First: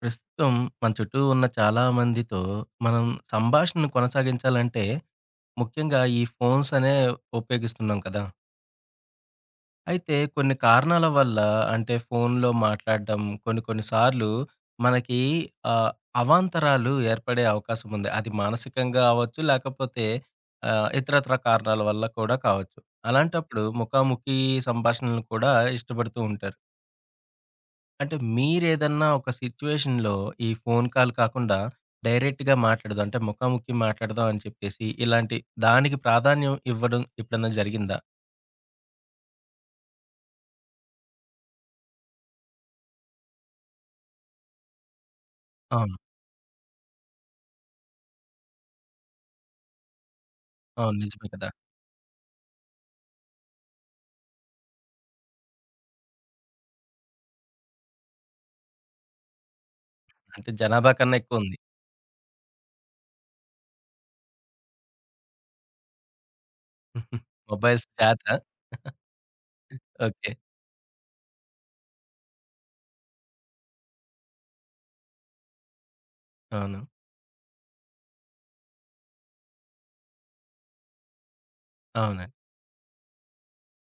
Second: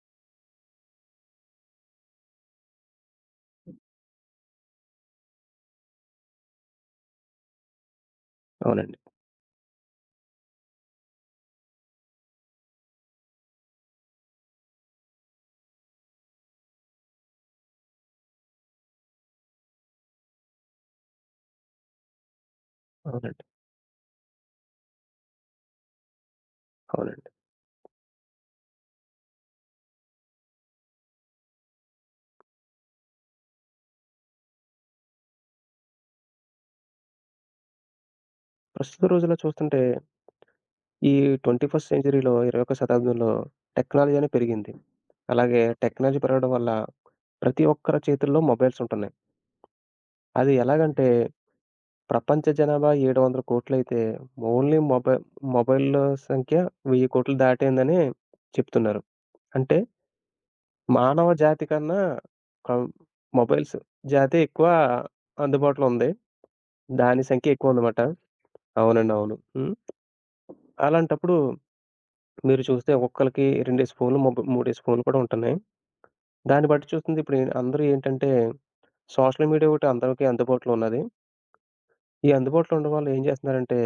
ప్రస్తుతం మన చుట్టూ ఉన్న చాలా మందితో మనం సంభాషణను కొనసాగించాలంటే ముఖ్యంగా ఈ ఫోన్స్ అనే ఉపయోగిస్తున్నాం కదా! అవునండి. అయితే కొన్ని కారణాల వల్ల అంటే ఫోన్‌లో మాట్లాడడం కొన్ని కొన్ని సార్లు మనకి ఆహ్, అవాంతరాలు ఏర్పడే అవకాశం ఉంది. అది మానసికంగా అవ్వచ్చు, లేకపోతే ఇతరత్ర కారణాల వల్ల కూడా కావచ్చు. అవునండి. అలాంటప్పుడు ముఖాముఖి సంభాషణలు కూడా ఇష్టపడుతూ ఉంటారు. అవునండి. అంటే మీరేదన్నా ఒక సిచ్యువేషన్‌లో ఈ ఫోను కాల్ కాకుండా డైరెక్ట్‌గా మాట్లాడదాం. అంటే ముఖాముఖి మాట్లాడదాం అని చెప్పేసి ఇలాంటి దానికి ప్రాధాన్యం ఇవ్వడం ఎప్పుడన్నా జరిగిందా? ప్రస్తుత రోజుల్లో చూస్తుంటే ఈ 21st సెంచరీలో 21వ శతాబ్దంలో టెక్నాలజీ అనేది పెరిగింది. అలాగే అవును. టెక్నాలజీ పెరగడం వల్ల ప్రతి ఒక్కరి చేతుల్లో మొబైల్స్ ఉంటున్నాయి. అది అవును. ఎలాగంటే నిజమే కదా! ప్రపంచ జనాభా 700,00,00,000,000 అయితే ఓన్లీ మొబైల్‌ల సంఖ్య 1000,00,00,000,000 దాటిందని చెప్తున్నారు. అంటే అంటే జనాభా కన్నా మానవ ఎక్కువుంది. జాతి కన్నా కం మొబైల్స్ జాతే ఎక్కువ అందుబాటులో ఉంది. దాని సంఖ్య ఎక్కువ మొబైల్స్ ఉందన్నమాట. జాతా. అవునండి. అవును. హ్మ్. ఓకే. అలాంటప్పుడు మీరు చూస్తే ఒక్కొక్కళ్ళకి 2 స్పూన్‌లు, 3 స్పూన్‌లు కూడా ఉంటున్నాయి. దాన్ని అవును. బట్టి చూస్తుంది ఇప్పుడు అందరూ ఏంటంటే, సోషల్ మీడియా ఒకటి అందరికీ అందుబాటులో ఉన్నది. ఈ అవునండి. అందుబాటులో ఉండడం వల్ల ఏం చేస్తున్నారంటే,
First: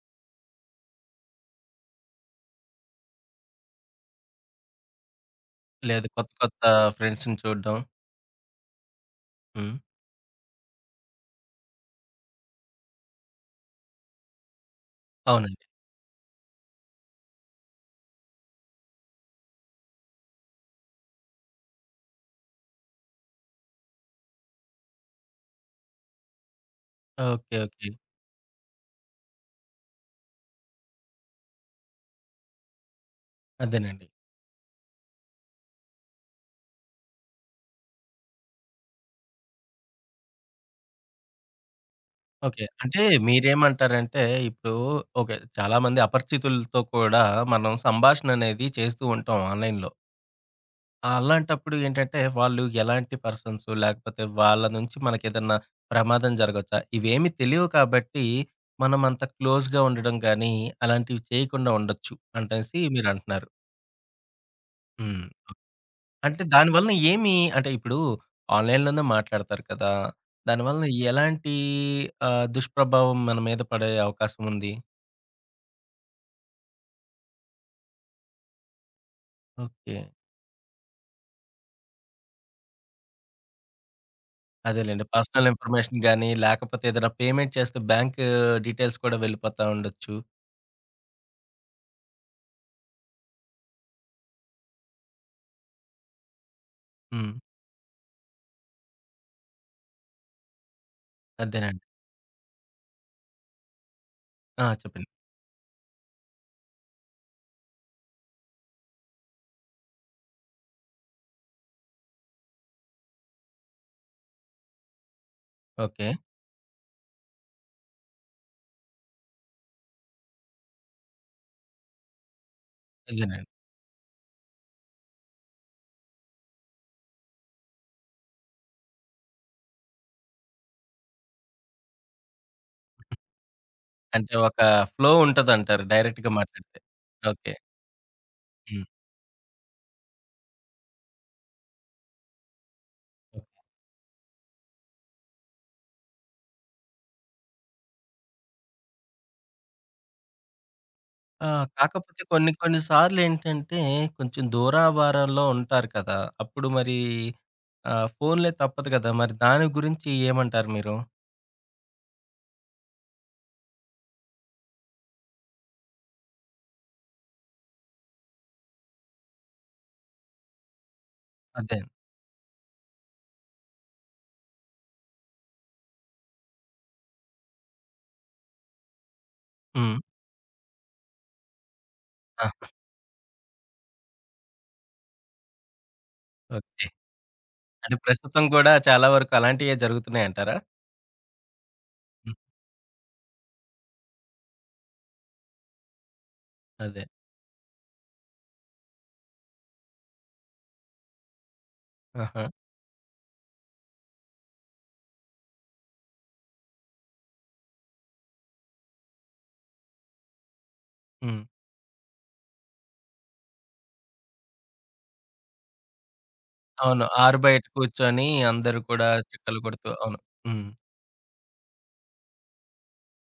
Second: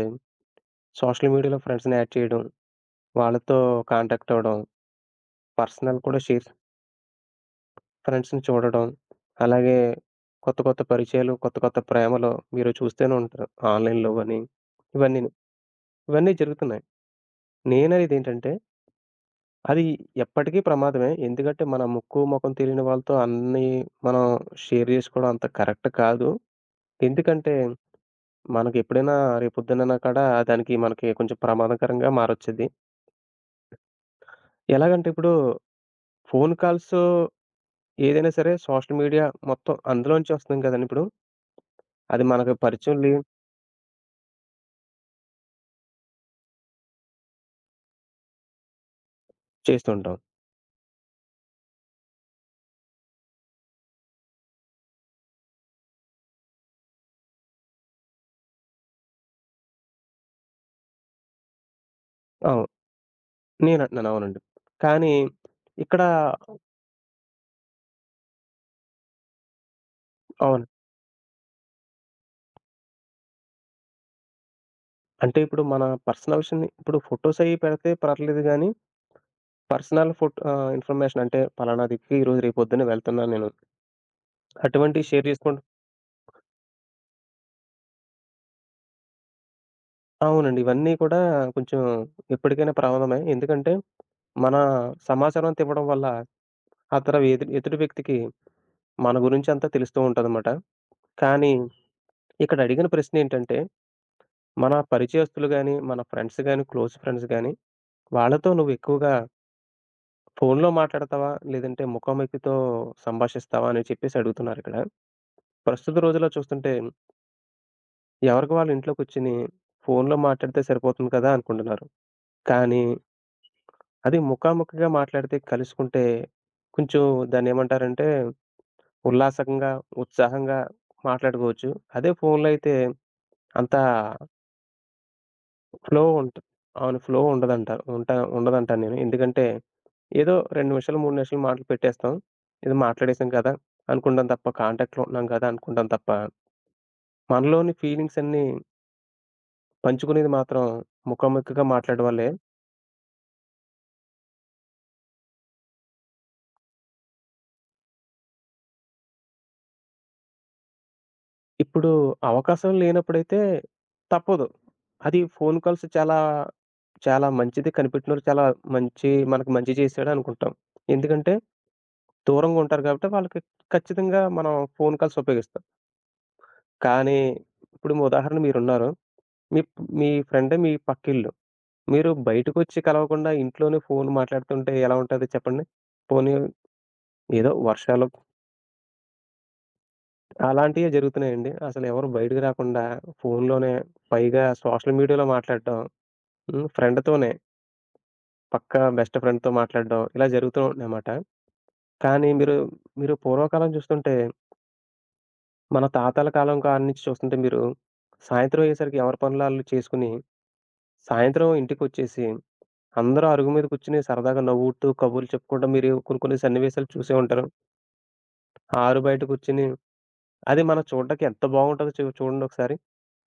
సోషల్ మీడియాలో ఫ్రెండ్స్‌ని యాడ్ చేయడం, వాళ్ళతో కాంటాక్ట్ అవ్వడం, పర్సనల్ లేదు, కూడా కొత్త షేర్స్ కొత్త ఫ్రెండ్స్‌ని చూడడం. ఫ్రెండ్స్‌ని చూడడం, హ్మ్. అలాగే కొత్త కొత్త పరిచయాలు, కొత్త కొత్త ప్రేమలు మీరు చూస్తూనే ఉంటారు ఆన్‌లైన్‌లో గాని ఇవన్నీను. అవునండి. ఇవన్నీ జరుగుతున్నాయి. నేననేది ఏంటంటే అది ఎప్పటికీ ప్రమాదమే. ఎందుకంటే, మన ముక్కు, మొఖం తెలియని వాళ్ళతో అన్నీ మనం షేర్ జేసుకోవడం అంత కరెక్ట్ కాదు. ఎందుకంటే, ఓకే. ఓకే. మనకెప్పుడైనా రేపొద్దుననా కూడా దానికి మనకి కొంచెం ప్రమాదకరంగా మారొచ్చేది. అదేనండి. ఎలాగంటే ఇప్పుడు ఫోను కాల్స్ ఏదైనా సరే సోషల్ మీడియా మొత్తం అందులోంచే వస్తుంది కదండీ ఇప్పుడు. అది మనకు ఓకే. పరిచయం అంటే లే మీరేమంటారంటే ఇప్పుడు ఓకే. చాలామంది అపరిచితులతో కూడా మనం సంభాషణ అనేది చేస్తూ ఉంటాం ఆన్‌లైన్‌లో. చేస్తుంటాం. అలాంటప్పుడు ఏంటంటే, వాళ్ళు ఎలాంటి పర్సన్సు? లేకపోతే వాళ్ళ నుంచి మనకేదన్నా ప్రమాదం జరగొచ్చా? ఇవేమి తెలియవు కాబట్టి, మనం అంత క్లోజ్‌గా ఉండడం గానీ, అలాంటివి చేయకుండా ఉండొచ్చు అవును. అంటేసి మీరంటున్నారు. నేనంటున్నాను. అవునండి. కానీ హ్మ్. ఇక్కడ అంటే దాని వలన ఏమి అంటే ఇప్పుడు ఆన్‌లైన్‌లోనే మాట్లాడతారు కదా! దాని అవును. వలన ఎలాంటి దుష్ప్రభావం మన మీద పడే అవకాశం ఉంది? అంటే ఇప్పుడు మన పర్సనల్ విషయాన్ని ఇప్పుడు ఫోటోస్ అయి పెడితే పర్లేదు గాని ఓకే. ఇన్ఫర్మేషన్ అంటే పలానా దిక్కు ఈరోజు రేపు పొద్దున్నే వెళ్తున్నాను నేను. అదేలెండి. అటువంటివి షేర్ పర్సనల్ చేసుకోవడం ఇన్ఫర్మేషన్ గానీ, లేకపోతే ఏదైనా పేమెంట్ చేస్తే బ్యాంకు డీటెయిల్స్ కూడా వెళ్ళిపోతా ఉండొచ్చు. అవునండి. ఇవన్నీ కూడా కొంచెం ఎప్పటికైనా ప్రమాదమే. ఎందుకంటే మన సమాచారం అంతా ఇవ్వడం వల్ల అతర హ్మ్. ఎదుటి ఎదుటి వ్యక్తికి మన గురించి అంతా తెలుస్తూ ఉంటదన్నమాట. కానీ అదేనండి. ఇక్కడ అడిగిన ప్రశ్న ఏంటంటే ఆ! మన చెప్పండి. పరిచయస్తులు గాని, మన ఫ్రెండ్స్ గాని, క్లోజ్ ఫ్రెండ్స్ గాని వాళ్ళతో నువ్వు ఎక్కువగా ఫోనులో మాట్లాడతావా? లేదంటే ముఖాముఖితో సంభాషిస్తావా? అని చెప్పేసి అడుగుతున్నారిక్కడ. ప్రస్తుత ఓకే. రోజుల్లో చూస్తుంటే ఎవరికి వాళ్ళు ఇంట్లోకొచ్చిని ఫోన్‌లో మాట్లాడితే సరిపోతుంది కదా! అనుకుంటున్నారు. కానీ అదేనండి. అది ముఖాముఖిగా మాట్లాడితే కలుసుకుంటే కొంచెం దాన్నేమంటారంటే ఉల్లాసంగా, ఉత్సాహంగా మాట్లాడుకోవచ్చు. అదే ఫోన్‌లో అయితే అంత అంటే ఒక ఫ్లో ఉంటదంటారు ఫ్లో డైరెక్ట్‌గా ఉంట మాట్లాడితే. అవును. Flow okay. ఉండదంటారు. ఉంటా ఉండదంటాను హ్మ్. నేను. ఎందుకంటే ఏదో 2 నిమిషాలు, 3 నిమిషాలు మాటలు పెట్టేస్తాం. ఏదో మాట్లాడేసాం కదా! అనుకుంటాం తప్ప కాంటాక్ట్‌లో ఉంటున్నాం కదా! అనుకుంటాం తప్ప మనలోని ఫీలింగ్స్ అన్నీ పంచుకునేది మాత్రం ఆ! ముఖాముఖిగా మాట్లాడడం కాకపోతే వల్లే. కొన్ని కొన్ని సార్లేంటంటే, కొంచెం దూరాభారంలో ఉంటారు కదా! అప్పుడు మరి ఫోన్‌లే తప్పదు కదా! మరి దాని గురించి ఏమంటారు మీరు? ఇప్పుడు అవకాశం లేనప్పుడైతే తప్పదు. అది ఫోను కాల్స్ చాలా, చాలా మంచిది. కనిపెట్టినోడు చాలా మంచి మనకు మంచి చేశాడు అనుకుంటాం. ఎందుకంటే అదే. దూరంగా ఉంటారు కాబట్టి వాళ్ళకి ఖచ్చితంగా మనం ఫోను కాల్స్ ఉపయోగిస్తాం. కానీ ఇప్పుడు మీ ఉదాహరణ మీరున్నారు. మీ హ్మ్. మీ ఫ్రెండే మీ పక్కిల్లు. మీరు ఆ! బయటకొచ్చి కలవకుండా ఇంట్లోనే ఫోను మాట్లాడుతుంటే ఎలా ఉంటది చెప్పండి? పోనీ ఓకే. ఏదో అంటే వర్షాలు ప్రస్తుతం కూడా చాలా వరకు అలాంటియే జరుగుతున్నాయంటారా? అలాంటియే జరుగుతున్నాయండి. అసలెవరు హ్మ్. బయటకి రాకుండా ఫోనులోనే పైగా సోషల్ మీడియాలో మాట్లాడటం హ్మ్. అదే. ఫ్రెండ్‌తోనే. పక్కా బెస్ట్ ఫ్రెండ్‌తో మాట్లాడడం ఇలా జరుగుతూ ఉంటున్నాయన్నమాట. కానీ ఆహా! మీరు, మీరు పూర్వకాలం చూస్తుంటే మన తాతల కాలం కాడ్నుంచి చూస్తుంటే మీరు సాయంత్రం అయ్యేసరికి ఎవరి పనులు ఆళ్ళు చేసుకొని, హ్మ్. సాయంత్రం ఇంటికొచ్చేసి అందరూ అరుగు మీద కూర్చొని సరదాగా నవ్వుతూ, కబుర్లు చెప్పుకోవడం మీరు కొన్ని కొన్ని సన్నివేశాలు అవును. చూసే ఆరు ఉంటారు. బయట కూర్చొని ఆ అందరూ ఆరు కూడా బయట చిక్కలు కూర్చొని కొడుతూ, అవును. అది హ్మ్. మనం చూడడానికి ఎంత బాగుంటదో చూడండి ఒకసారి.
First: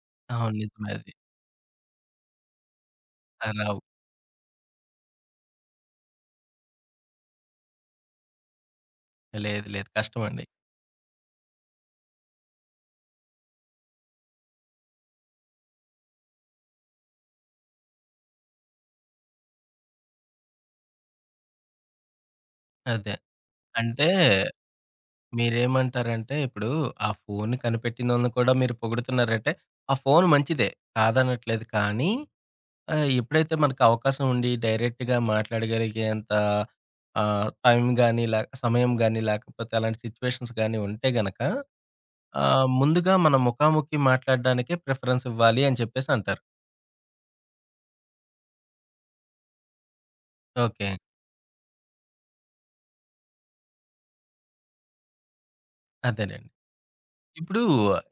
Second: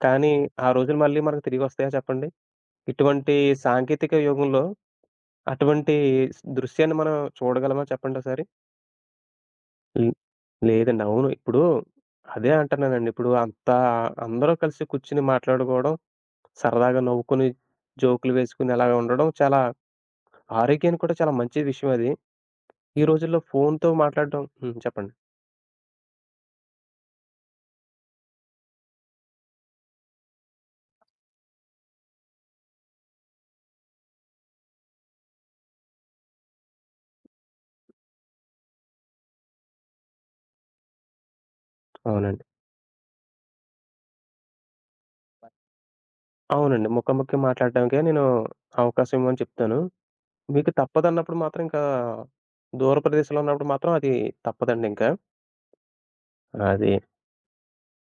కానీ అవును, ఆ నిజమే రోజులు అది. మళ్ళీ మనకు తిరిగొస్తాయా చెప్పండి? ఇటువంటి అలా సాంకేతిక యుగంలో అటువంటి దృశ్యాన్ని మనం చూడగలమా చెప్పండొకసారి? లేదు. లేదు, హ్మ్. కష్టమండి. లేదండి. అవును. ఇప్పుడు అదే అంటున్నానండి. ఇప్పుడు అంతా అందరూ కలిసి కూర్చొని మాట్లాడుకోవడం, సరదాగా నవ్వుకొని, జోకులు వేసుకొని అలాగ ఉండడం చాలా ఆరోగ్యానికి కూడా చాలా మంచి విషయం అది. ఈ అదే. రోజుల్లో ఫోనుతో అంటే మాట్లాడడం హ్మ్. చెప్పండి. మీరేమంటారంటే, ఇప్పుడు ఆ ఫోన్ కనిపెట్టినోళ్ళని కూడా మీరు పొగుడుతున్నారంటే, ఆ ఫోన్ మంచిదే, కాదనట్లేదు. కానీ ఎప్పుడైతే మనకు అవకాశం ఉండి డైరెక్ట్‌గా మాట్లాడగలిగేంత టైం గాని, లే సమయం గాని, లేకపోతే అలాంటి సిట్యుయేషన్స్ గాని ఉంటే గనక అవునండి. ముందుగా మనం ముఖాముఖి మాట్లాడడానికే ప్రిఫరెన్స్ ఇవ్వాలి అని చెప్పేసి అంటారు. అవునండి. ముఖాముఖి మాట్లాడడానికే నేను అవకాశం ఇవ్వమని చెప్తాను. మీకు ఓకే. తప్పదన్నప్పుడు మాత్రం ఇంకా దూర ప్రదేశంలో ఉన్నప్పుడు మాత్రం అది తప్పదండి ఇంకా. అదేనండి. అది ఇప్పుడు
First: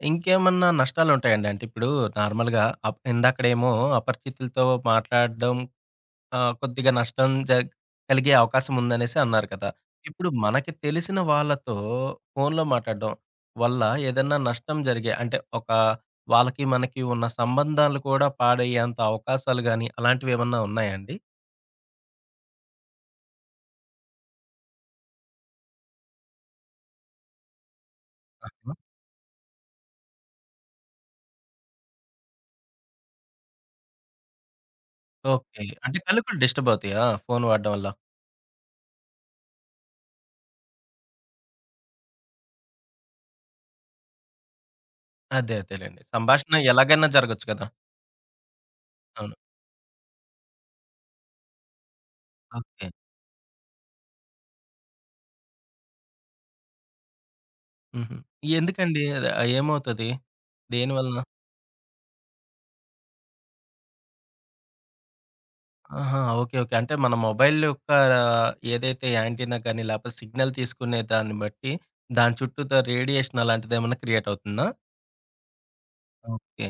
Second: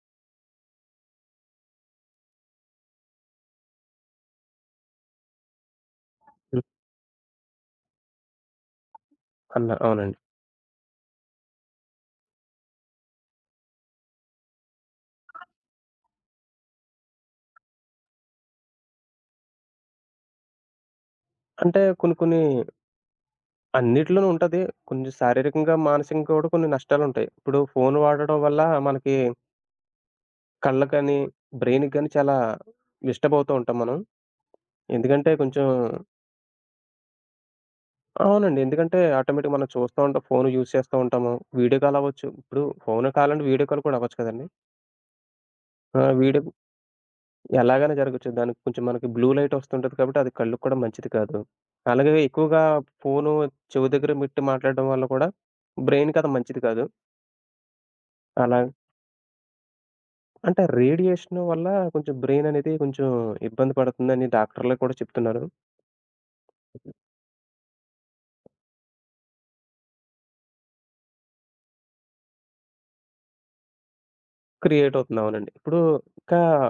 ఇంకేమన్నా నష్టాలుంటాయండి? అంటే ఇప్పుడు నార్మల్‌గా అప్ ఇందాకడేమో అపరిచితులతో మాట్లాడడం హ్మ్. కొద్దిగా నష్టం జ కలిగే అవకాశం ఉందనేసి అన్నారు కదా! అన్న అవునండి. ఇప్పుడు మనకి తెలిసిన వాళ్ళతో ఫోన్‌లో మాట్లాడడం వల్ల ఏదన్నా నష్టం జరిగే అంటే ఒక వాళ్ళకి, మనకి ఉన్న సంబంధాలు కూడా పాడయ్యేంత అవకాశాలు గాని అలాంటివేమన్నా ఉన్నాయా అండి? అంటే కొన్ని కొన్ని అన్నిట్లోనూ ఉంటది. కొంచెం శారీరకంగా, మానసికంగా కూడా కొన్ని నష్టాలుంటాయి. ఇప్పుడు ఫోను వాడడం వల్ల ఆహా! మనకి కళ్ళకని, బ్రెయిన్‌కి గాని చాలా డిస్టర్బ్ అవుతూ ఉంటాం మనం. ఎందుకంటే ఓకే. కొంచెం అంటే కళ్ళు కూడా డిస్టర్బ్ అవుతాయా ఫోన్ వాడడం వల్ల? అవునండి. ఎందుకంటే ఆటోమేటిక్‌గా మనం చూస్తా ఉంటాం. ఫోను యూజ్ చేస్తూ ఉంటాము. వీడియో కాల్ అవ్వచ్చు. ఇప్పుడు ఫోను కాలంటే వీడియో కాల్ కూడా అవ్వచ్చు కదండీ! అదే ఆ! అదేలెండి. వీడియో సంభాషణ ఎలాగైనా జరగొచ్చు కదా! ఎలాగైనా జరగొచ్చు. దానికి కొంచెం మనకి బ్లూ అవును. లైట్ వస్తుంటది కాబట్టి అది కళ్ళకి కూడా మంచిది కాదు. అలాగే ఎక్కువగా ఓకే. ఫోను చెవి దగ్గర పెట్టి మాట్లాడడం వల్ల కూడా బ్రెయిన్‌కి అది మంచిది కాదు. హుహు. అలా ఎందుకండి? అది ఏమవుతది? అంటే దేనివలన? రేడియేషన్ వల్ల కొంచెం బ్రెయిన్ అనేది కొంచెం ఇబ్బంది పడుతుందని డాక్టర్‌లు కూడా చెప్తున్నారు. ఆహా! ఓకే. ఓకే. అంటే మన మొబైల్ యొక్క ఏదైతే యాంటీనా కానీ, లేకపోతే సిగ్నల్ తీసుకునే దాన్ని బట్టి, దాని చుట్టూతా రేడియేషన్ అలాంటిదేమన్నా క్రియేట్ అవుతుందా? క్రియేట్ అవుతుంది. అవునండి. ఇప్పుడు ఇంకా, ఓకే.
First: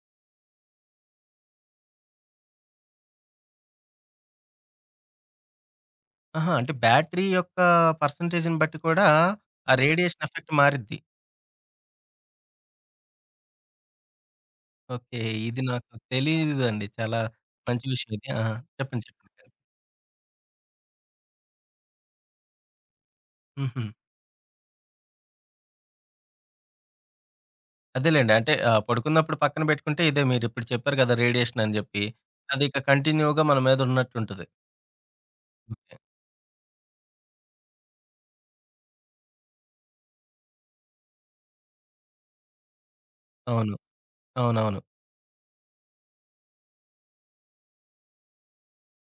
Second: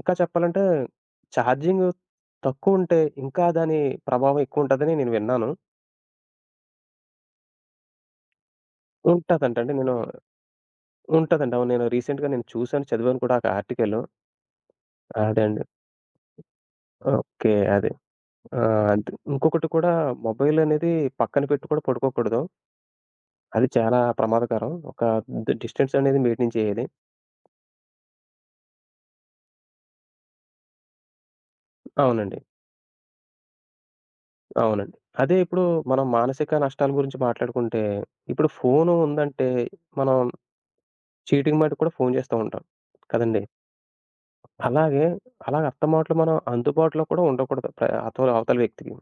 ఇంకా చెప్పాలంటే ఛార్జింగ్ తక్కువుంటే ఇంకా దాని ప్రభావం ఎక్కువుంటదని నేను విన్నాను. ఆహా! అంటే బ్యాటరీ యొక్క పర్సెంటేజ్‌ని బట్టి కూడా, ఉంటదంటండి. ఆ నేను రేడియేషన్ ఎఫెక్ట్ మారిద్ది. ఉంటదండి. అవును. నేను రీసెంట్‌గా నేను చూసాను, చదివాను కూడా ఒక ఆర్టికల్. ఓకే. అదే అండి. ఇది నాకు తెలీదండి. చాలా ఓకే. మంచి అదే. విషయం ఇది. ఆహా! ఆ! చెప్పండి. అంతే. చెప్పండి. ఇంకొకటి కూడా మొబైల్ అనేది పక్కన పెట్టి కూడా పడుకోకూడదు. అది హుహు. చాలా ప్రమాదకరం. ఒక డిస్టెన్స్ అనేది మెయింటైన్ చేయాలి. అదేలెండి. అంటే పడుకున్నప్పుడు పక్కన పెట్టుకుంటే ఇదే మీరిప్పుడు చెప్పారు కదా! రేడియేషన్ అని జెప్పి. అవునండి. అది ఇక కంటిన్యూ‌గా మన మీద ఉన్నట్టుంటది. అవునండి. అదే ఇప్పుడు ఓకే. మనం మానసిక నష్టాల గురించి మాట్లాడుకుంటే, ఇప్పుడు ఫోను ఉందంటే మనం చీటింగ్ మట్టుకు కూడా ఫోను చేస్తూ ఉంటాం కదండీ! అవును. అవునవును. అలాగే అలాగే అస్తమాట్లు మనం అందుబాటులో కూడా ఉండకూడదు ప్ర అతల అవతల వ్యక్తికి.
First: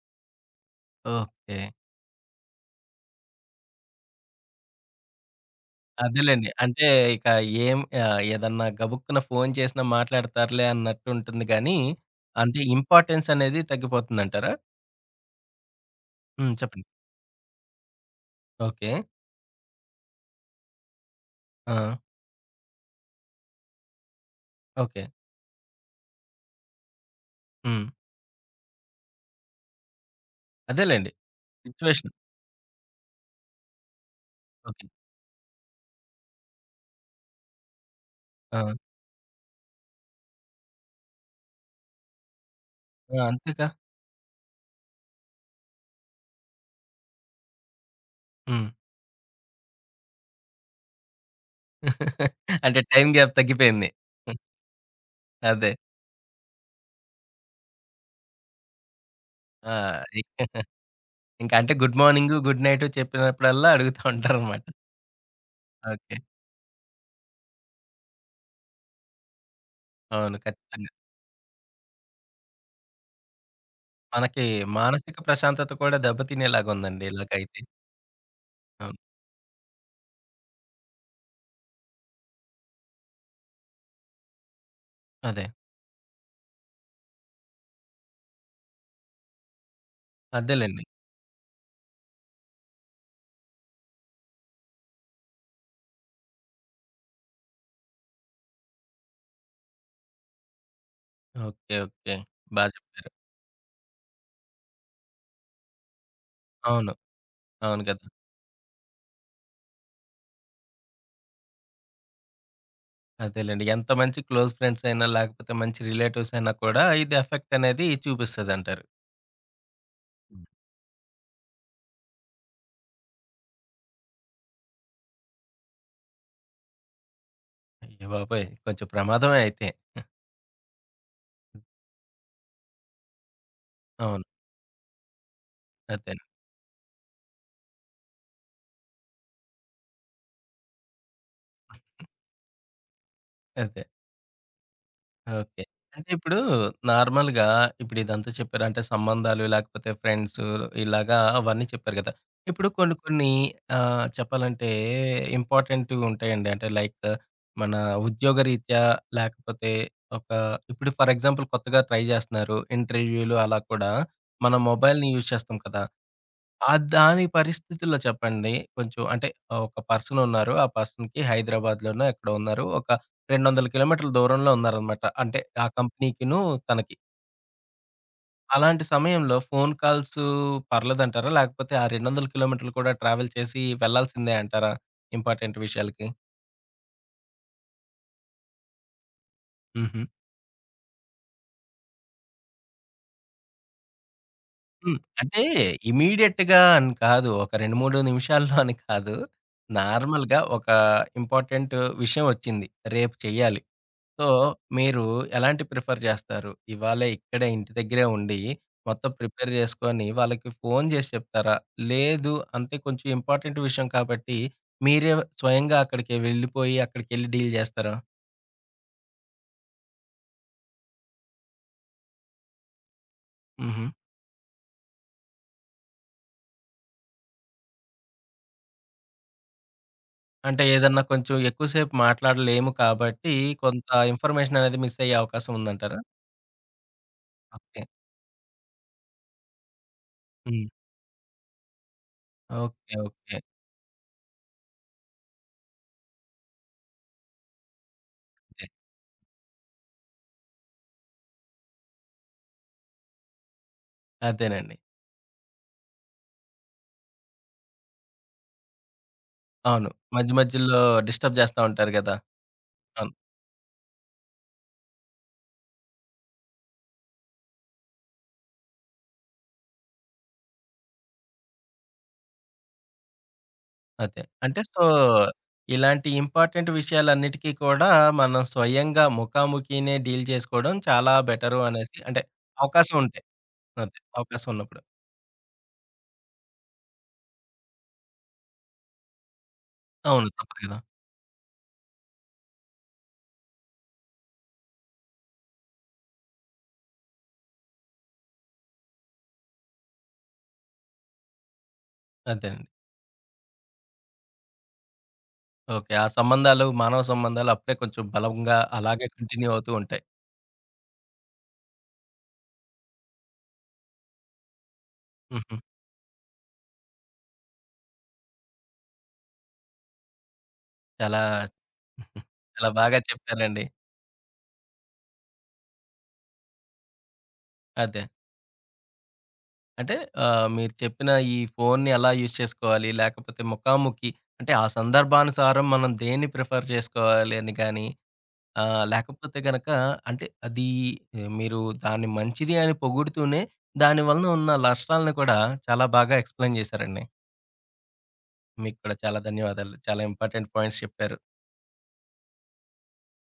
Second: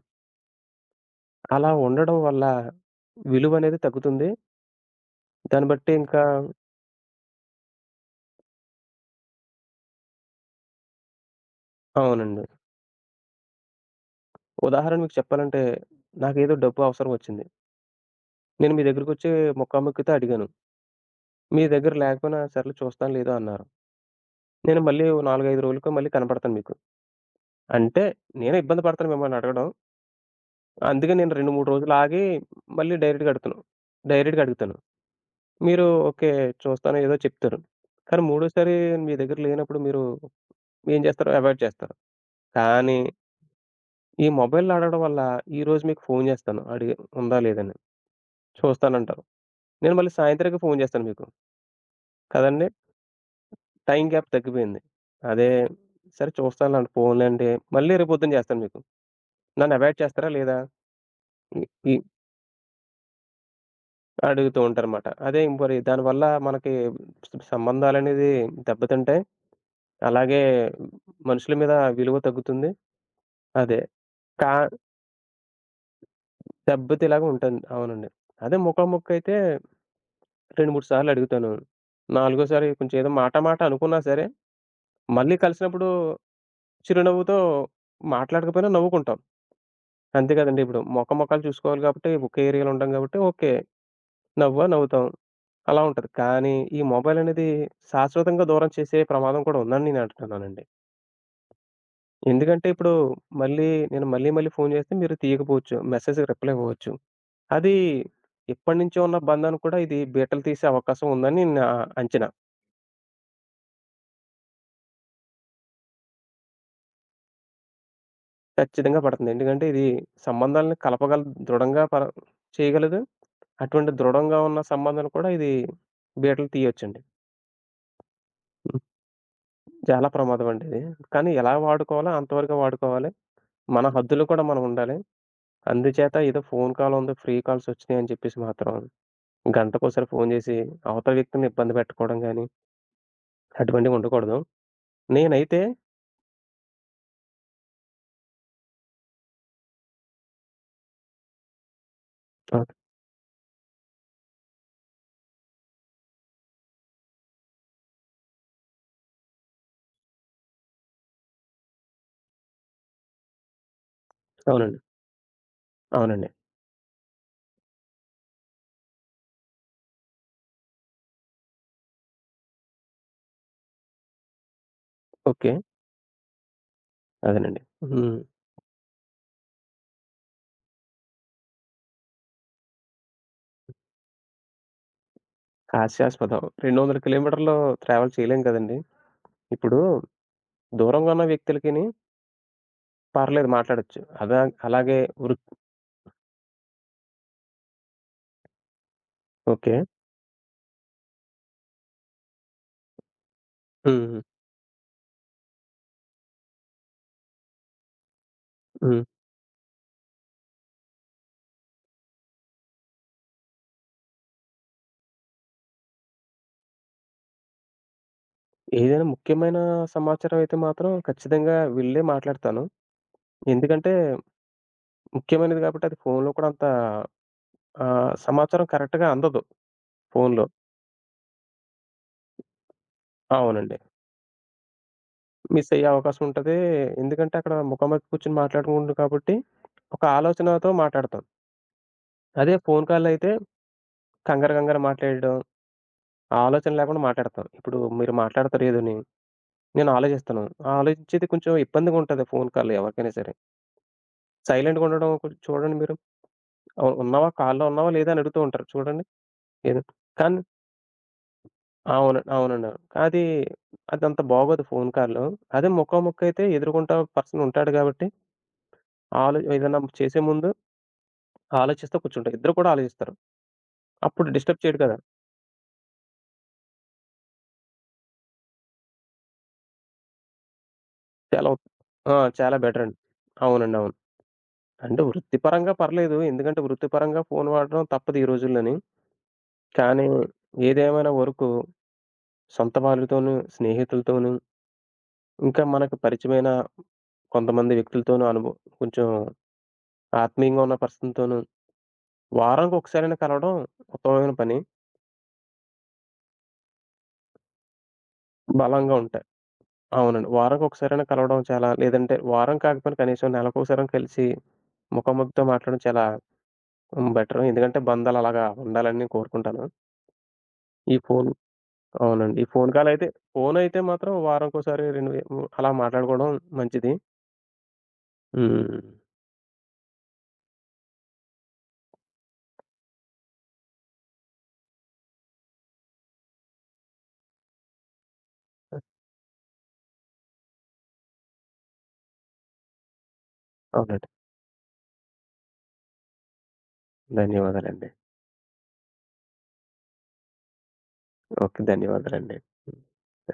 ఓకే. అలా ఉండడం వల్ల విలువనేది తగ్గుతుంది. దాన్ని బట్టి ఇంకా అదేలెండి. అంటే ఇక ఏం ఏదన్నా గబుక్కున ఫోను చేసినా మాట్లాడతారులే అన్నట్టుంటుంది గానీ, అవునండి. అంటే ఇంపార్టెన్స్ అనేది తగ్గిపోతుందంటారా? ఉదాహరణ మీకు చెప్పాలంటే హ్మ్. నాకేదో డబ్బు చెప్పండి. అవసరం వచ్చింది. నేను మీ ఓకే. దగ్గరికొచ్చి ముక్కాముక్కితే అడిగాను. మీ దగ్గర ఆ! లేకపోయినా సర్లే చూస్తాను లేదో అన్నారు. నేను మళ్ళీ ఓకే. ఓ 4, 5 రోజులకి మళ్ళీ కనపడతాను మీకు. హ్మ్. అంటే నేనే ఇబ్బంది పడతాను మిమ్మల్ని అడగడం. అదేలెండి. అందుకే నేను 2, 3 రోజులు సిచ్యువేషన్. ఆగి మళ్ళీ డైరెక్ట్‌గా అడుగుతాను. డైరెక్ట్‌గా అడుగుతాను. ఓకే. మీరు ఓకే. చూస్తాను ఏదో చెప్తారు. కానీ మూడోసారి ఆ! మీ దగ్గర లేనప్పుడు మీరు ఏం చేస్తారు? అవాయిడ్ చేస్తారు. కానీ ఆ! అంతేగా. ఈ మొబైల్‌లో అడగడం వల్ల ఈరోజు మీకు ఫోను చేస్తాను. అడిగి ఉందా? లేదని. హ్మ్. చూస్తానంటారు. నేను మళ్ళీ సాయంత్రానికి ఫోను చేస్తాను మీకు. కదండీ! అంటే టైమ్ గ్యాప్ తగ్గిపోయింది. టైమ్ గ్యాప్ హ్మ్. తగ్గిపోయింది. అదే అదే. సరే చూస్తానులెండి పోనీలెండి మళ్ళీ రేపు పొద్దున చేస్తాను మీకు. ఆ! నన్ను అవాయిడ్ చేస్తారా? లేదా? ఇ ఇంకా ఈ అంటే ఈ గుడ్ మార్నింగు, గుడ్ నైటు చెప్పినప్పుడల్లా అడుగుతా అడుగుతూ ఉంటారనమాట. ఉంటారనమాట. అదే మరి ఓకే. దానివల్ల మనకి సంబంధాలనేది దెబ్బతింటాయి. అవును. అలాగే ఖచ్చితంగా. మనుషుల మీద విలువ తగ్గుతుంది. అదే మనకి కా మానసిక ప్రశాంతత కూడా దెబ్బతినేలాగుందండి దెబ్బతిలాగా ఇలాగైతే. ఉంటుంది. అవునండి. అదే అవును. ముఖాముఖికైతే 2, 3 సార్లు అడుగుతాను. నాలుగోసారి కొంచెం ఏదో మాట మాట అనుకున్నా సరే, మళ్ళీ అదే. కలిసినప్పుడు చిరునవ్వుతో మాట్లాడకపోయినా నవ్వుకుంటాం. అంతే కదండీ! ఇప్పుడు అదేలెండి. ముఖాముఖాలు చూసుకోవాలి కాబట్టి ఒకే ఏరియాలో ఉంటాం కాబట్టి ఓకే. నవ్వుతాం. అలా ఉంటది. కానీ ఈ మొబైల్ అనేది శాశ్వతంగా దూరం చేసే ప్రమాదం కూడా ఉందని నేను అంటున్నానండి. ఓకే. ఓకే. బా ఎందుకంటే ఇప్పుడు చెప్పారు. మళ్ళీ నేను మళ్ళీ ఫోను చేస్తే మీరు తీయకపోవచ్చు. మెసేజ్‌కి రిప్లై ఇవ్వవచ్చు. అవును. అది అవును కదా! ఎప్పటినుంచో ఉన్న బంధాన్ని కూడా ఇది బీటలు తీసే అవకాశం ఉందని నా అంచనా. అదేలెండి. ఎంత మంచి క్లోజ్ ఫ్రెండ్స్ అయినా, లేకపోతే మంచి రిలేటివ్స్ అయినా కూడా ఇది ఎఫెక్ట్ అనేది చూపిస్తదంటారు. ఖచ్చితంగా పడుతుంది. ఎందుకంటే ఇది సంబంధాలను కలపగలదు. దృఢంగా చేయగలదు. అటువంటి దృఢంగా ఉన్న సంబంధాలు కూడా ఇది బీటలు తీయొచ్చండి. అయ్య బాబోయ్! ఉం. కొంచెం ప్రమాదమే అయితే. చాలా ప్రమాదం అండి ఇది. కానీ ఎలా వాడుకోవాలో అంతవరకే వాడుకోవాలి. మన అవును. హద్దులో కూడా మనం ఉండాలి. అందుచేత అదే. ఏదో ఫోను కాల్ ఉంది, ఫ్రీ కాల్స్ వచ్చినాయి అని చెప్పేసి మాత్రం గంటకోసారి ఫోను చేసి అవతల వ్యక్తిని ఇబ్బంది పెట్టడం గాని, అదే. అటువంటివి ఉండకూడదు. నేనైతే ఓకే. అంటే ఇప్పుడు నార్మల్‌గా ఇప్పుడు ఇదంతా చెప్పారు. అంటే సంబంధాలు, లేకపోతే ఫ్రెండ్స్ ఇలాగా అవన్నీ చెప్పారు కదా! ఇప్పుడు ఆ! కొన్ని కొన్ని చెప్పాలంటే ఇంపార్టెంట్‌వి ఉంటాయండి. అంటే లైక్ మన ఉద్యోగరీత్యా లేకపోతే ఒక ఇప్పుడు ఫర్ ఎగ్జాంపుల్ కొత్తగా ట్రై చేస్తున్నారు. ఇంటర్వ్యూలు అలా కూడా మనం అవునండి. మొబైల్‌ని యూజ్ చేస్తాం కదా! అవునండి. ఆ! దాని పరిస్థితుల్లో చెప్పండి. కొంచెం అంటే ఒక పర్సన్ ఉన్నారు. ఆ పర్సన్‌కి హైదరాబాద్‌లోనో ఎక్కడో ఉన్నారు. ఒక 200 కిలోమీటర్ల దూరంలో ఉన్నారనమాట. అంటే ఓకే. ఆ కంపెనీకిను, తనకి. అదేనండి. హ్మ్. అలాంటి సమయంలో ఫోను కాల్సు పర్లేదంటారా? లేకపోతే ఆ 200 కిలోమీటర్లు కూడా ట్రావెల్ చేసి వెళ్ళాల్సిందే అంటారా? ఇంపార్టెంట్ విషయాలకి. హాస్యాస్పదం. 200 కిలోమీటర్లు ట్రావెల్ చేయలేం కదండీ! ఇప్పుడు హుహు. దూరంగా ఉన్న వ్యక్తులకిని పర్లేదు మాట్లాడొచ్చు. అదా హ్మ్. అలాగే వృ అంటే ఇమ్మీడియేట్‌గా అని కాదు. ఒక 2, 3 నిమిషాల్లో అని కాదు. ఓకే. నార్మల్‌గా ఒక ఇంపార్టెంట్ విషయం వచ్చింది. రేపు చెయ్యాలి. హ్మ్. హ్మ్. సో, మీరు ఎలాంటి ప్రిఫర్ చేస్తారు? ఇవాళే ఇక్కడే ఇంటి దగ్గరే ఉండి, హ్మ్. మొత్తం ప్రిపేర్ చేసుకొని వాళ్ళకి ఫోను చేసి చెప్తారా? లేదు, అంటే కొంచెం ఇంపార్టెంట్ విషయం కాబట్టి, మీరే స్వయంగా అక్కడికి వెళ్ళిపోయి, అక్కడికెళ్ళి డీల్ చేస్తారా? ఏదైనా ముఖ్యమైన సమాచారం అయితే మాత్రం ఖచ్చితంగా వెళ్ళే మాట్లాడతాను. హుహు. ఎందుకంటే ముఖ్యమైనది కాబట్టి అది ఫోనులో కూడా అంత ఆ! సమాచారం కరెక్ట్‌గా అందదు ఫోనులో. అంటే ఏదన్నా కొంచెం ఎక్కువ సేపు మాట్లాడలేము కాబట్టి, అవునండి. కొంత ఇన్ఫర్మేషన్ అనేది మిస్ అయ్యే అవకాశం మిస్ అయ్యే ఉందంటారా? అవకాశం ఉంటది. ఎందుకంటే అక్కడ ఓకే. ముఖాముఖి కూర్చొని మాట్లాడుకుంటున్నాం కాబట్టి, ఒక హ్మ్. ఆలోచనతో మాట్లాడతాం. అదే ఫోను ఓకే. కాల్ అయితే ఓకే. కంగారు కంగారు మాట్లాడడం, ఆ ఆలోచన లేకుండా మాట్లాడతాం. ఇప్పుడు మీరు మాట్లాడతారో అదే. ఏదోని, నేను ఆలోచిస్తాను. ఆ ఆలోచించేది కొంచెం ఇబ్బందిగా ఉంటది ఫోను కాల్ ఎవరికైనా సరే. అదేనండి. సైలెంట్‌గా ఉండడం కొంచెం చూడండి మీరు. ఆహ్, ఉన్నావా కాల్‌లో ఉన్నావా లేదా అని అడుగుతూ ఉంటారు చూడండి. ఏదో అవును. మధ్య కానీ మధ్యలో డిస్టర్బ్ చేస్తా ఉంటారు కదా! అవును. అవునండి. అవును. అవును. అది అదంత బాగోదు ఫోను కాల్‌లో. అదే ముఖాముఖియితే ఎదురుగుండా పర్సన్ ఉంటాడు కాబట్టి, ఏదైనా చేసే ముందు ఆలోచిస్తా కూర్చుంటారు. ఇద్దరు కూడా ఆలోచిస్తారు. అదే. అప్పుడు అంటే డిస్టర్బ్ చేయడు సో, కదా! ఇలాంటి ఇంపార్టెంట్ విషయాలన్నిటికీ కూడా మనం స్వయంగా ముఖాముఖినే డీల్ చేసుకోవడం చాలా చాలా బెటరు అనేసి ఆ! అంటే చాలా బెటరండి. అవకాశం ఉంటే. అవునండి. అవును. అదే. అవకాశం ఉన్నప్పుడు. అంటే వృత్తిపరంగా పర్లేదు. ఎందుకంటే వృత్తిపరంగా ఫోను వాడడం తప్పదు ఈ రోజుల్లోని. కానీ అవును, తప్పదు కదా! ఏదేమైనా వరకు సొంత వాళ్ళతోనూ, స్నేహితులతోనూ, ఇంకా మనకు పరిచయమైన కొంతమంది వ్యక్తులతోనూ అనుభవం కొంచెం ఆత్మీయంగా ఉన్న పర్సన్‌తోనూ అదేనండి. వారానికి ఒకసారైనా కలవడం ఉత్తమమైన పని. ఓకే. ఆ సంబంధాలు, మానవ సంబంధాలు అప్పుడే కొంచెం బలంగా బలంగా అలాగే ఉంటాయి. కంటిన్యూ అవుతూ ఉంటాయి. అవునండి. వారానికి ఒకసారైనా కలవడం చాలా లేదంటే వారం కాకపోయినా కనీసం నెలకొకసారైనా కలిసి ముఖాముఖితో హుహు. మాట్లాడడం చాలా హ్మ్. బెటర్. ఎందుకంటే బంధాలు అలాగా ఉండాలని నేను కోరుకుంటాను. ఈ చాలా ఫోన్ ఉహు, అవునండి. ఈ చాలా ఫోన్ కాల్ బాగా అయితే చెప్పారండి. ఫోనయితే మాత్రం వారానికోసారి 2 వే హ్మ్. అలా మాట్లాడుకోవడం మంచిది. అదే. హ్మ్. అంటే మీరు చెప్పిన ఈ ఫోన్‌ని ఎలా యూజ్ చేసుకోవాలి, లేకపోతే ముఖాముఖి అంటే ఆ సందర్భానుసారం మనం దేన్ని ప్రిఫర్ చేసుకోవాలి అని గాని ఆ! లేకపోతే గనక అంటే అది ఏ, మీరు దాన్ని మంచిది అని పొగుడుతూనే, దాని అవునండి. వలన ఉన్న నష్టాలను కూడా చాలా బాగా ఎక్స్‌ప్లెయిన్ చేశారండి. ధన్యవాదాలండి. మీకు కూడా చాలా ధన్యవాదాలు. చాలా ఇంపార్టెంట్ పాయింట్స్ చెప్పారు. ఓకే. ధన్యవాదాలండి. హ్మ్. థాంక్స్.